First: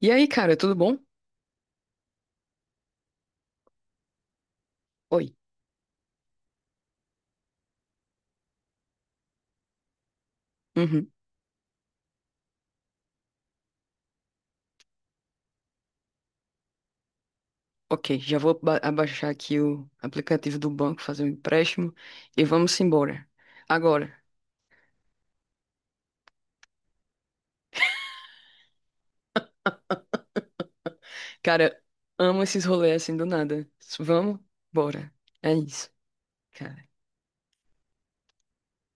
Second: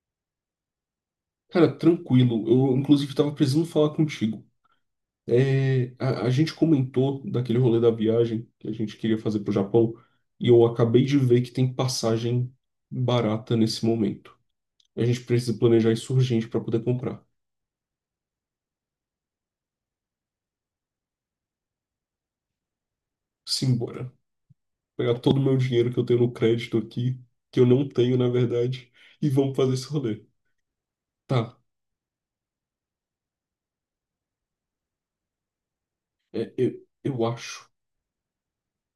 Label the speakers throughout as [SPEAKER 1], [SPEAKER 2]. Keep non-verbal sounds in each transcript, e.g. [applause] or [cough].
[SPEAKER 1] E aí, cara, tudo bom?
[SPEAKER 2] Cara, tranquilo. Eu, inclusive, estava precisando falar contigo.
[SPEAKER 1] Oi.
[SPEAKER 2] É, a gente comentou daquele rolê da viagem que a gente queria fazer pro Japão, e eu acabei
[SPEAKER 1] Uhum.
[SPEAKER 2] de ver que tem passagem barata nesse momento. A gente precisa planejar isso urgente para poder comprar.
[SPEAKER 1] Ok, já vou abaixar aqui o aplicativo do banco, fazer um empréstimo e vamos embora.
[SPEAKER 2] Simbora.
[SPEAKER 1] Agora.
[SPEAKER 2] Pegar todo o meu dinheiro que eu tenho no crédito aqui, que eu não tenho, na verdade, e vamos fazer esse rolê. Tá,
[SPEAKER 1] Cara, amo esses rolês assim do nada. Vamos? Bora. É isso,
[SPEAKER 2] é, eu,
[SPEAKER 1] cara.
[SPEAKER 2] eu acho.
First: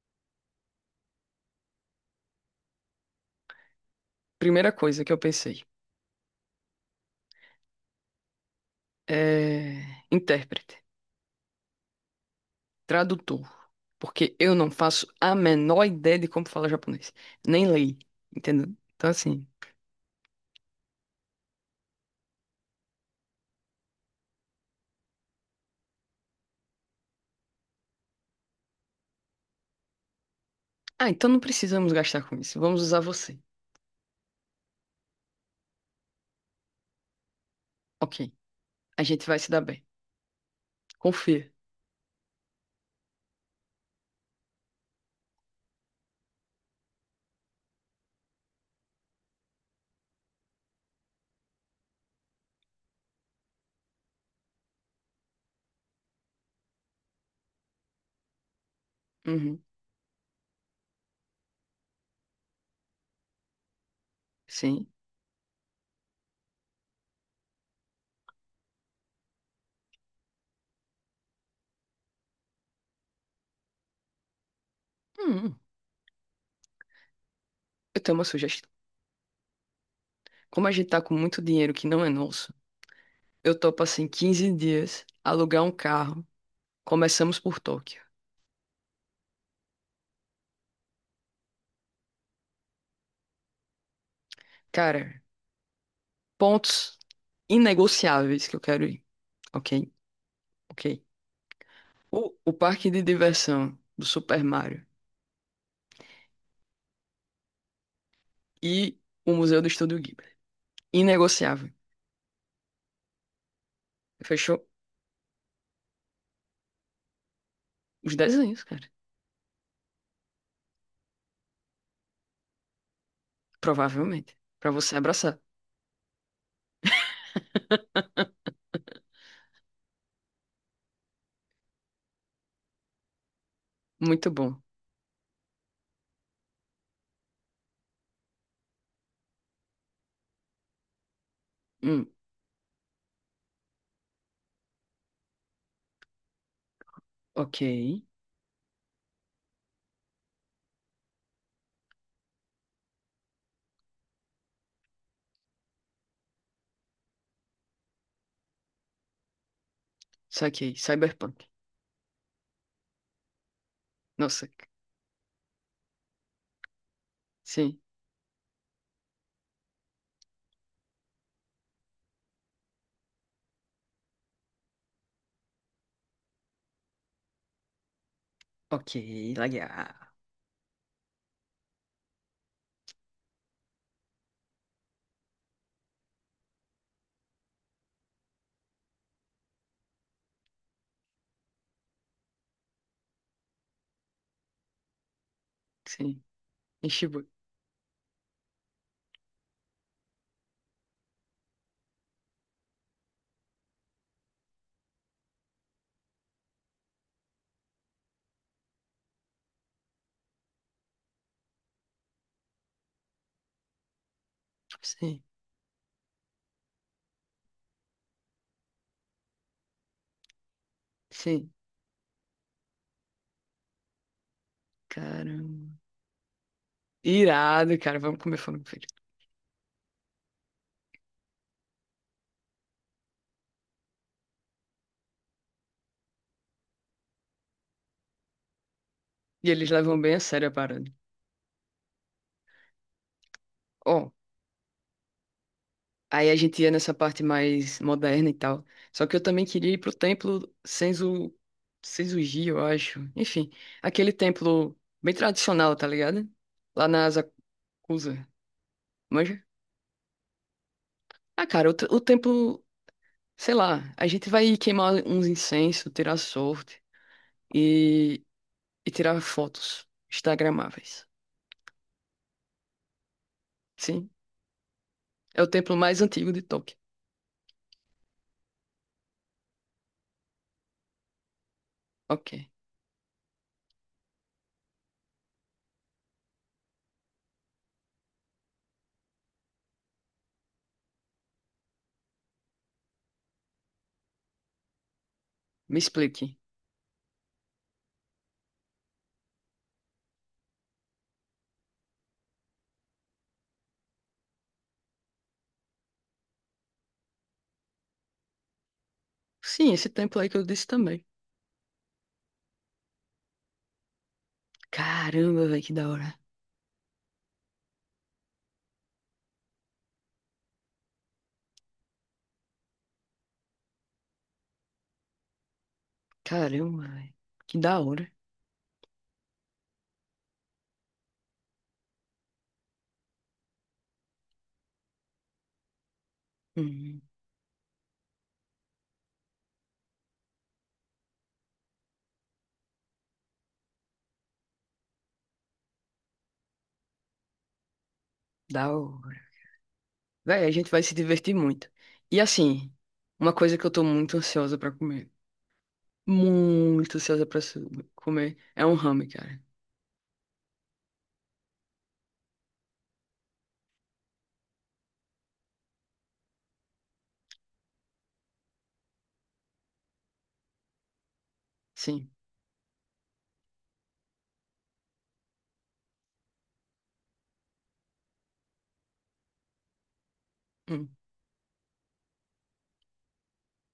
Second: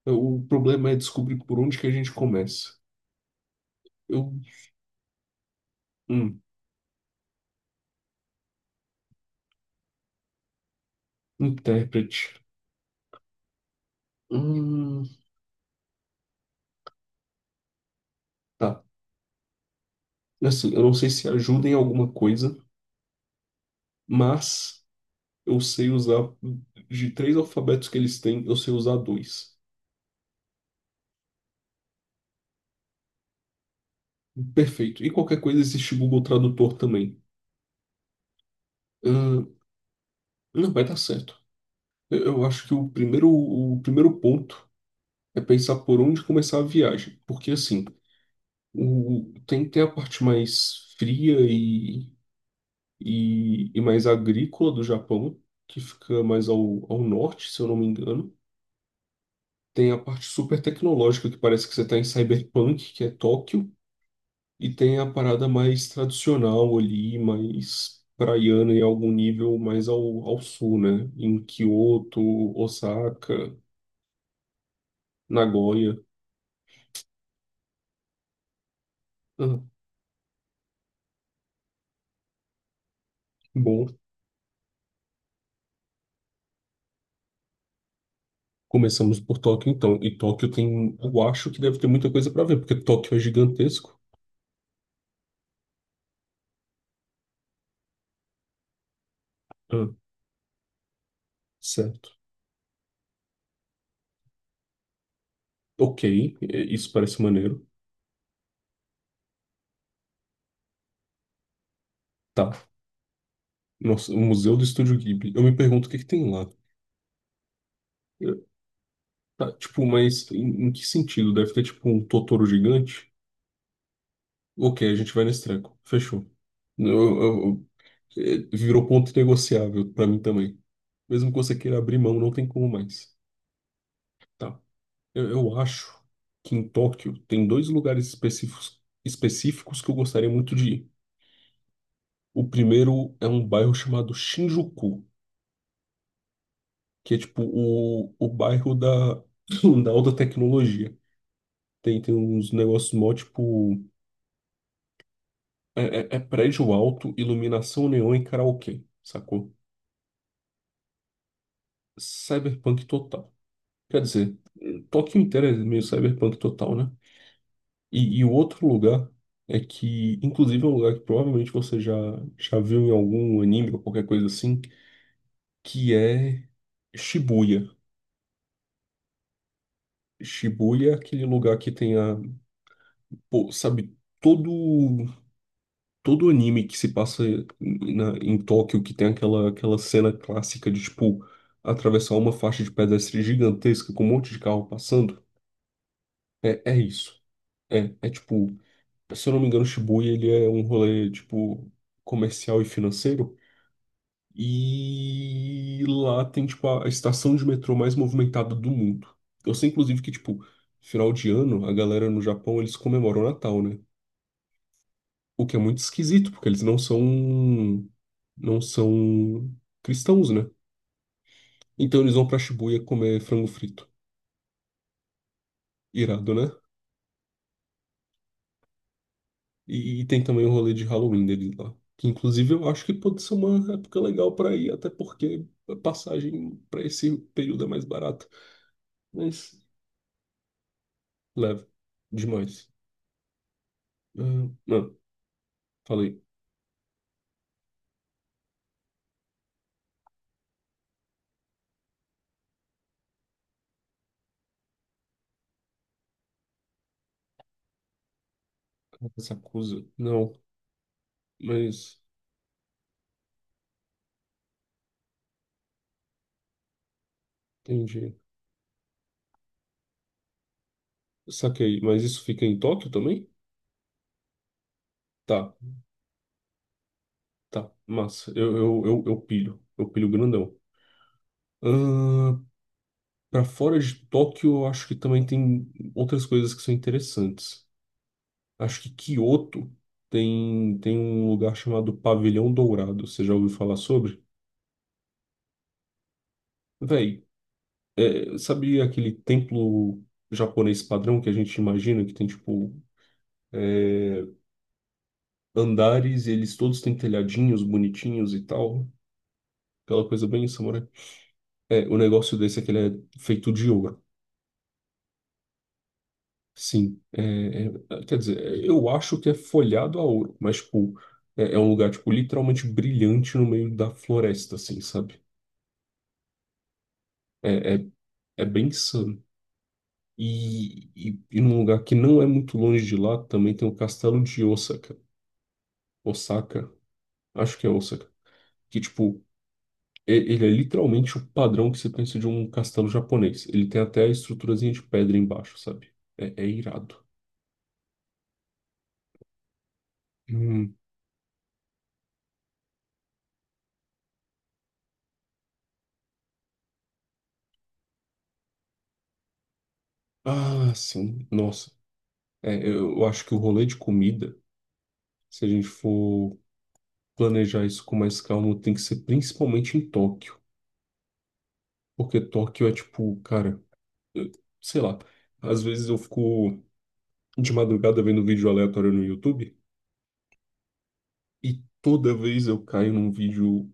[SPEAKER 2] O problema é descobrir por onde que a gente começa. Eu.
[SPEAKER 1] Primeira coisa que eu pensei
[SPEAKER 2] Hum,
[SPEAKER 1] é intérprete,
[SPEAKER 2] intérprete.
[SPEAKER 1] tradutor, porque eu não
[SPEAKER 2] Hum.
[SPEAKER 1] faço a menor ideia de como falar japonês, nem leio, entendeu?
[SPEAKER 2] Tá.
[SPEAKER 1] Então assim,
[SPEAKER 2] Assim, eu não sei se ajuda em alguma coisa, mas eu sei usar de três alfabetos que eles têm, eu sei usar dois.
[SPEAKER 1] ah, então não precisamos gastar com isso. Vamos usar você.
[SPEAKER 2] Perfeito. E qualquer coisa existe Google Tradutor também.
[SPEAKER 1] Ok, a gente vai
[SPEAKER 2] Ahn,
[SPEAKER 1] se dar bem.
[SPEAKER 2] não vai dar certo.
[SPEAKER 1] Confia.
[SPEAKER 2] Eu acho que o primeiro ponto é pensar por onde começar a viagem. Porque assim, tem a parte mais fria e mais agrícola do Japão, que fica mais ao norte, se eu não me engano.
[SPEAKER 1] Uhum.
[SPEAKER 2] Tem a parte super tecnológica, que parece que você está em Cyberpunk, que é Tóquio, e
[SPEAKER 1] Sim.
[SPEAKER 2] tem a parada mais tradicional ali, mais praiana em algum nível mais ao sul, né? Em Kyoto, Osaka,
[SPEAKER 1] Hum,
[SPEAKER 2] Nagoya.
[SPEAKER 1] eu tenho uma sugestão.
[SPEAKER 2] Ah,
[SPEAKER 1] Como a gente tá com muito dinheiro que não é nosso,
[SPEAKER 2] que
[SPEAKER 1] eu topo
[SPEAKER 2] bom.
[SPEAKER 1] assim 15 dias alugar um carro. Começamos por Tóquio.
[SPEAKER 2] Começamos por Tóquio, então. E Tóquio tem, eu acho que deve ter muita coisa para ver, porque Tóquio é gigantesco.
[SPEAKER 1] Cara, pontos inegociáveis que eu quero ir.
[SPEAKER 2] Ah,
[SPEAKER 1] Ok? Ok.
[SPEAKER 2] certo.
[SPEAKER 1] O parque de diversão do Super Mario
[SPEAKER 2] Ok, é, isso parece maneiro.
[SPEAKER 1] e o Museu do Estúdio Ghibli. Inegociável.
[SPEAKER 2] Tá. Nossa, o Museu do
[SPEAKER 1] Fechou
[SPEAKER 2] Estúdio Ghibli. Eu me pergunto o que que tem lá.
[SPEAKER 1] os desenhos, cara.
[SPEAKER 2] Tá, tipo, mas em, em que sentido? Deve ter, tipo, um Totoro gigante?
[SPEAKER 1] Provavelmente. Pra
[SPEAKER 2] Ok, a
[SPEAKER 1] você
[SPEAKER 2] gente vai
[SPEAKER 1] abraçar.
[SPEAKER 2] nesse treco. Fechou. Eu- eu- eu- É, virou ponto negociável pra mim também. Mesmo que você queira abrir mão, não tem como mais.
[SPEAKER 1] Muito
[SPEAKER 2] Tá.
[SPEAKER 1] bom.
[SPEAKER 2] Eu acho que em Tóquio tem dois lugares específicos que eu gostaria muito de ir.
[SPEAKER 1] Hum,
[SPEAKER 2] O primeiro é um bairro chamado Shinjuku, que é tipo
[SPEAKER 1] ok.
[SPEAKER 2] o bairro da, [laughs] [clears throat] da alta tecnologia. Tem uns negócios mó, tipo. É, é prédio alto, iluminação neon e karaokê, sacou?
[SPEAKER 1] Saquei. Cyberpunk.
[SPEAKER 2] Cyberpunk total. Quer dizer,
[SPEAKER 1] Nossa.
[SPEAKER 2] Tóquio inteiro é meio cyberpunk total, né?
[SPEAKER 1] Sim.
[SPEAKER 2] E o outro lugar é que, inclusive, é um lugar que provavelmente você já viu em algum anime ou qualquer coisa assim, que é Shibuya.
[SPEAKER 1] Ok, legal.
[SPEAKER 2] Shibuya é aquele lugar que tem a, pô, sabe, todo anime que se passa em Tóquio, que tem aquela cena clássica de, tipo, atravessar uma faixa de pedestre gigantesca com um monte de carro passando,
[SPEAKER 1] Sim.
[SPEAKER 2] é isso.
[SPEAKER 1] Enchibu.
[SPEAKER 2] É tipo, se eu não me engano, Shibuya, ele é um rolê, tipo, comercial e financeiro. E lá tem, tipo, a estação de metrô mais movimentada do mundo. Eu sei, inclusive, que, tipo, final de ano, a galera no Japão, eles comemoram o Natal, né?
[SPEAKER 1] Sim.
[SPEAKER 2] O que é muito esquisito, porque eles não são cristãos, né?
[SPEAKER 1] Sim.
[SPEAKER 2] Então eles vão pra Shibuya comer frango frito.
[SPEAKER 1] Caramba.
[SPEAKER 2] Irado, né?
[SPEAKER 1] Irado, cara. Vamos comer frango frito.
[SPEAKER 2] E tem também o rolê de Halloween deles lá. Que inclusive eu acho que pode ser uma época legal pra ir, até porque a passagem pra esse período é mais barata.
[SPEAKER 1] E
[SPEAKER 2] Mas
[SPEAKER 1] eles levam bem a sério a parada.
[SPEAKER 2] leve. Demais.
[SPEAKER 1] Ó,
[SPEAKER 2] Ah, não, falei.
[SPEAKER 1] aí a gente ia nessa parte mais moderna e tal. Só que eu também queria ir pro templo Senzu... Senzu-ji, eu acho. Enfim, aquele templo bem tradicional, tá ligado? Lá na Asakusa. Manja?
[SPEAKER 2] Sakusa. Não,
[SPEAKER 1] Ah, cara, o, te-
[SPEAKER 2] mas
[SPEAKER 1] o templo... Sei lá, a gente vai queimar uns incensos, tirar sorte
[SPEAKER 2] entendi.
[SPEAKER 1] e e tirar fotos instagramáveis.
[SPEAKER 2] Saquei. Mas isso fica em Tóquio também?
[SPEAKER 1] Sim, é o
[SPEAKER 2] Tá,
[SPEAKER 1] templo mais antigo de Tóquio.
[SPEAKER 2] tá. Massa. Eu pilho. Eu pilho grandão.
[SPEAKER 1] Ok,
[SPEAKER 2] Ah, para fora de Tóquio, eu acho que também tem outras coisas que são interessantes. Acho que Kyoto tem um lugar chamado Pavilhão Dourado. Você já ouviu falar sobre?
[SPEAKER 1] me explique.
[SPEAKER 2] Véi, é, sabe aquele templo japonês padrão que a gente imagina que tem, tipo, é, andares e eles todos têm telhadinhos bonitinhos e tal?
[SPEAKER 1] Sim, esse
[SPEAKER 2] Aquela
[SPEAKER 1] templo
[SPEAKER 2] coisa
[SPEAKER 1] aí que eu
[SPEAKER 2] bem
[SPEAKER 1] disse
[SPEAKER 2] samurai.
[SPEAKER 1] também.
[SPEAKER 2] É, o negócio desse é que ele é feito de ouro.
[SPEAKER 1] Caramba, velho, que da hora.
[SPEAKER 2] Sim, é, quer dizer, eu acho que é folhado a ouro, mas, tipo, é um lugar, tipo, literalmente brilhante no meio da floresta, assim, sabe?
[SPEAKER 1] Caramba, velho, que
[SPEAKER 2] É,
[SPEAKER 1] da
[SPEAKER 2] é,
[SPEAKER 1] hora.
[SPEAKER 2] é bem insano. E num lugar que não é muito longe de lá, também tem o Castelo de Osaka. Osaka,
[SPEAKER 1] Hum,
[SPEAKER 2] acho que é Osaka. Que, tipo, ele é literalmente o padrão que você pensa de um castelo japonês. Ele tem até a estruturazinha de pedra embaixo, sabe? É, é irado.
[SPEAKER 1] da hora. Velho, a gente
[SPEAKER 2] Hum.
[SPEAKER 1] vai se divertir muito. E assim, uma coisa que eu tô muito ansiosa pra comer. Muito ansiosa pra comer. É um ramen, cara.
[SPEAKER 2] Ah, sim. Nossa. É, eu acho que o rolê de comida. Se a gente for planejar isso com mais calma, tem que ser principalmente em Tóquio.
[SPEAKER 1] Sim,
[SPEAKER 2] Porque Tóquio é tipo, cara, eu- sei lá. Às vezes eu fico de madrugada vendo vídeo aleatório no YouTube
[SPEAKER 1] hum,
[SPEAKER 2] e toda vez eu caio num vídeo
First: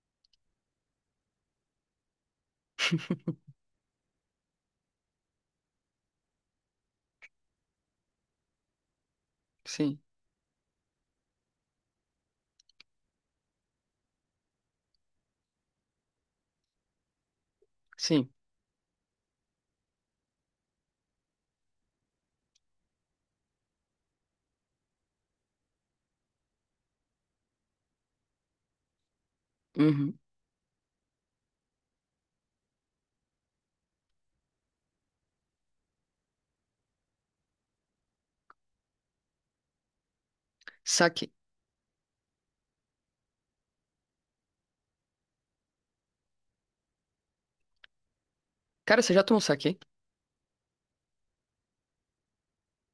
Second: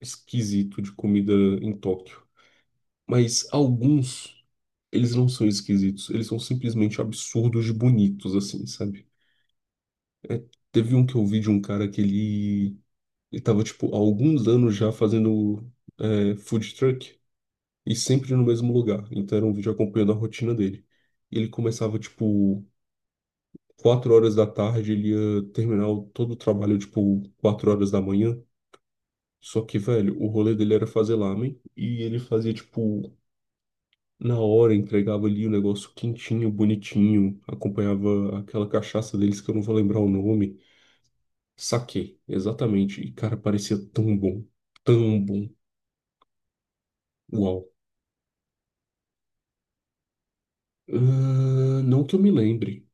[SPEAKER 2] esquisito de comida em Tóquio. Mas alguns, eles não são esquisitos, eles são simplesmente absurdos de bonitos, assim, sabe?
[SPEAKER 1] sim,
[SPEAKER 2] É, teve um que eu vi de um cara que ele tava, tipo, há alguns anos já fazendo é, food truck. E
[SPEAKER 1] sim.
[SPEAKER 2] sempre no mesmo lugar. Então era um vídeo acompanhando a rotina dele. Ele começava, tipo, quatro horas da tarde, ele ia terminar todo o trabalho, tipo, quatro horas da manhã. Só que, velho,
[SPEAKER 1] Uhum.
[SPEAKER 2] o rolê dele era fazer lamen e ele fazia, tipo, na hora, entregava ali o negócio quentinho, bonitinho, acompanhava aquela cachaça deles que eu não vou lembrar o nome.
[SPEAKER 1] Saque.
[SPEAKER 2] Saquê, exatamente. E, cara, parecia tão bom, tão bom. Uau.
[SPEAKER 1] Cara, você já tomou saque?
[SPEAKER 2] Ah, não que eu me lembre.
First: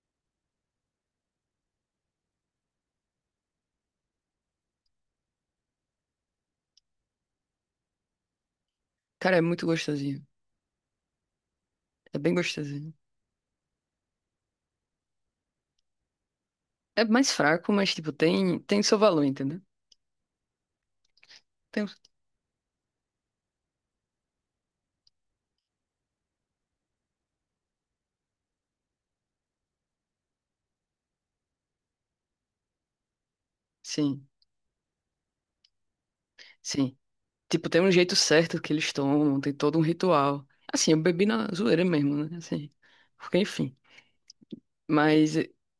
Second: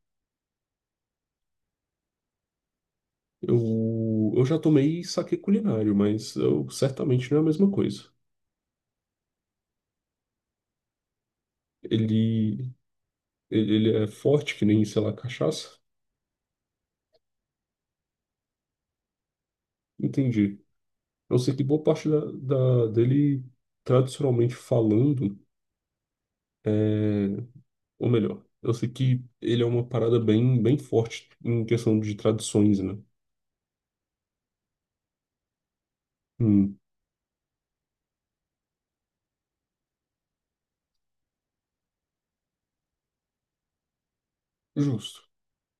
[SPEAKER 2] Eu já tomei saquê culinário, mas certamente não é a mesma coisa.
[SPEAKER 1] Cara, é muito gostosinho. É bem
[SPEAKER 2] Ele,
[SPEAKER 1] gostosinho.
[SPEAKER 2] ele é forte que nem, sei lá, cachaça?
[SPEAKER 1] É mais fraco, mas, tipo, tem seu valor, entendeu?
[SPEAKER 2] Entendi. Eu sei que boa
[SPEAKER 1] Tem, um,
[SPEAKER 2] parte dele, tradicionalmente falando, é... Ou melhor, eu sei que ele é uma parada bem, bem forte em questão de tradições, né?
[SPEAKER 1] sim,
[SPEAKER 2] Hum,
[SPEAKER 1] sim. Tipo, tem um jeito certo que eles tomam, tem todo um ritual. Assim, eu bebi na zoeira mesmo, né? Assim, porque, enfim.
[SPEAKER 2] justo.
[SPEAKER 1] Mas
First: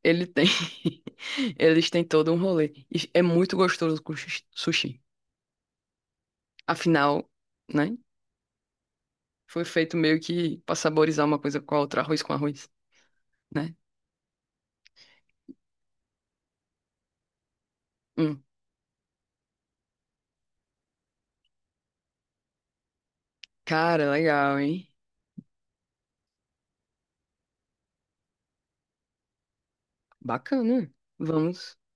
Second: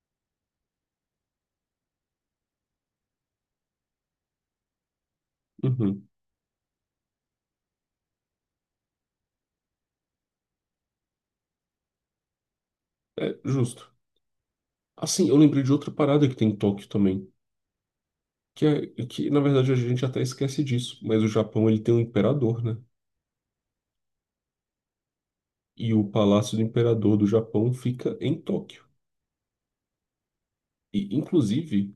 [SPEAKER 1] ele tem... [laughs] Eles têm todo um rolê. E é muito gostoso com sushi.
[SPEAKER 2] Uhum.
[SPEAKER 1] Afinal, né? Foi feito meio que pra saborizar uma coisa com a outra, arroz com arroz,
[SPEAKER 2] É,
[SPEAKER 1] né?
[SPEAKER 2] justo. Assim, eu lembrei de outra parada que tem em Tóquio também.
[SPEAKER 1] Hum.
[SPEAKER 2] Que, é, que, na verdade, a gente até esquece disso, mas o Japão ele tem um imperador, né?
[SPEAKER 1] Cara, legal, hein?
[SPEAKER 2] e o Palácio do Imperador do Japão fica em Tóquio.
[SPEAKER 1] Bacana.
[SPEAKER 2] E,
[SPEAKER 1] Vamos.
[SPEAKER 2] inclusive,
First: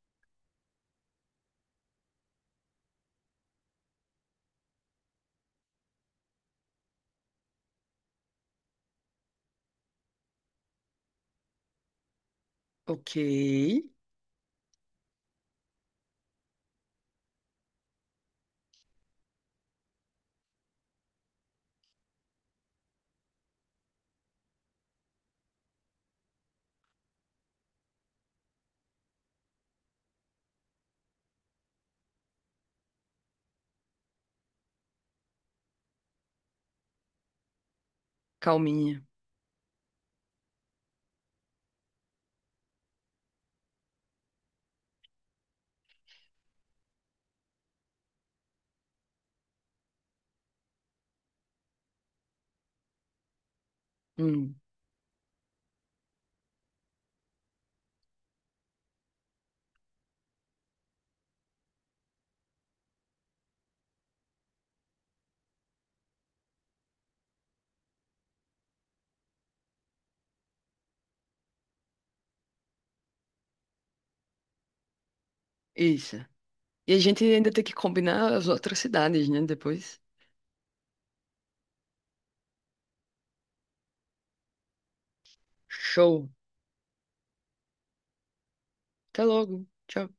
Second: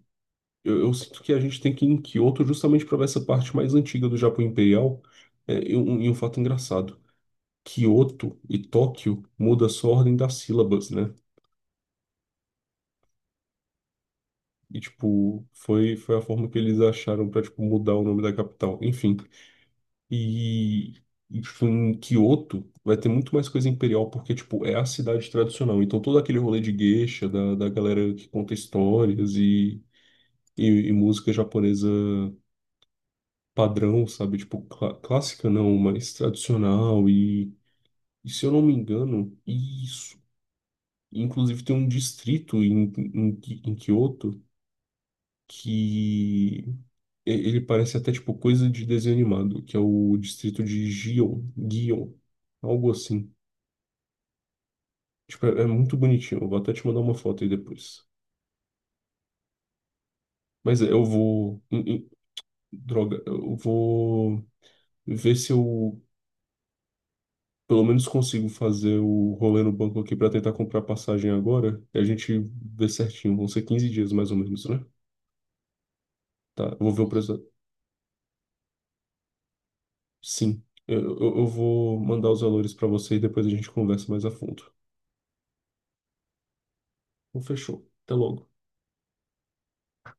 [SPEAKER 2] eu sinto que a gente tem que ir em Kyoto justamente para ver essa parte mais antiga do Japão Imperial. É, e um fato engraçado: Kyoto e Tóquio muda só a ordem das sílabas, né?
[SPEAKER 1] Ok.
[SPEAKER 2] E, tipo, foi a forma que eles acharam para, tipo, mudar o nome da capital. Enfim. E, e, tipo, em Kyoto vai ter muito mais coisa imperial, porque, tipo, é a cidade tradicional. Então, todo aquele rolê de geisha, da galera que conta histórias e e música japonesa padrão, sabe? Tipo, clássica não, mas tradicional. E se eu não me
[SPEAKER 1] Calminha.
[SPEAKER 2] engano, isso. Inclusive tem um distrito em, em, em Kyoto que ele parece até tipo coisa de desenho animado, que é o distrito de Gion, Gion, algo assim.
[SPEAKER 1] Hum.
[SPEAKER 2] Tipo, é muito bonitinho. Eu vou até te mandar uma foto aí depois. Mas é, eu vou. Droga, eu vou ver se eu pelo menos consigo fazer o rolê no banco aqui para tentar comprar passagem agora. E a gente vê certinho. Vão ser 15 dias mais ou menos, né?
[SPEAKER 1] Isso.
[SPEAKER 2] Tá, eu
[SPEAKER 1] E
[SPEAKER 2] vou
[SPEAKER 1] a
[SPEAKER 2] ver o
[SPEAKER 1] gente
[SPEAKER 2] preço.
[SPEAKER 1] ainda tem que combinar as outras cidades, né? Depois.
[SPEAKER 2] Sim, eu vou mandar os valores para você e depois a gente conversa mais a fundo.
[SPEAKER 1] Show.
[SPEAKER 2] Então, fechou. Até logo.
[SPEAKER 1] Até logo. Tchau.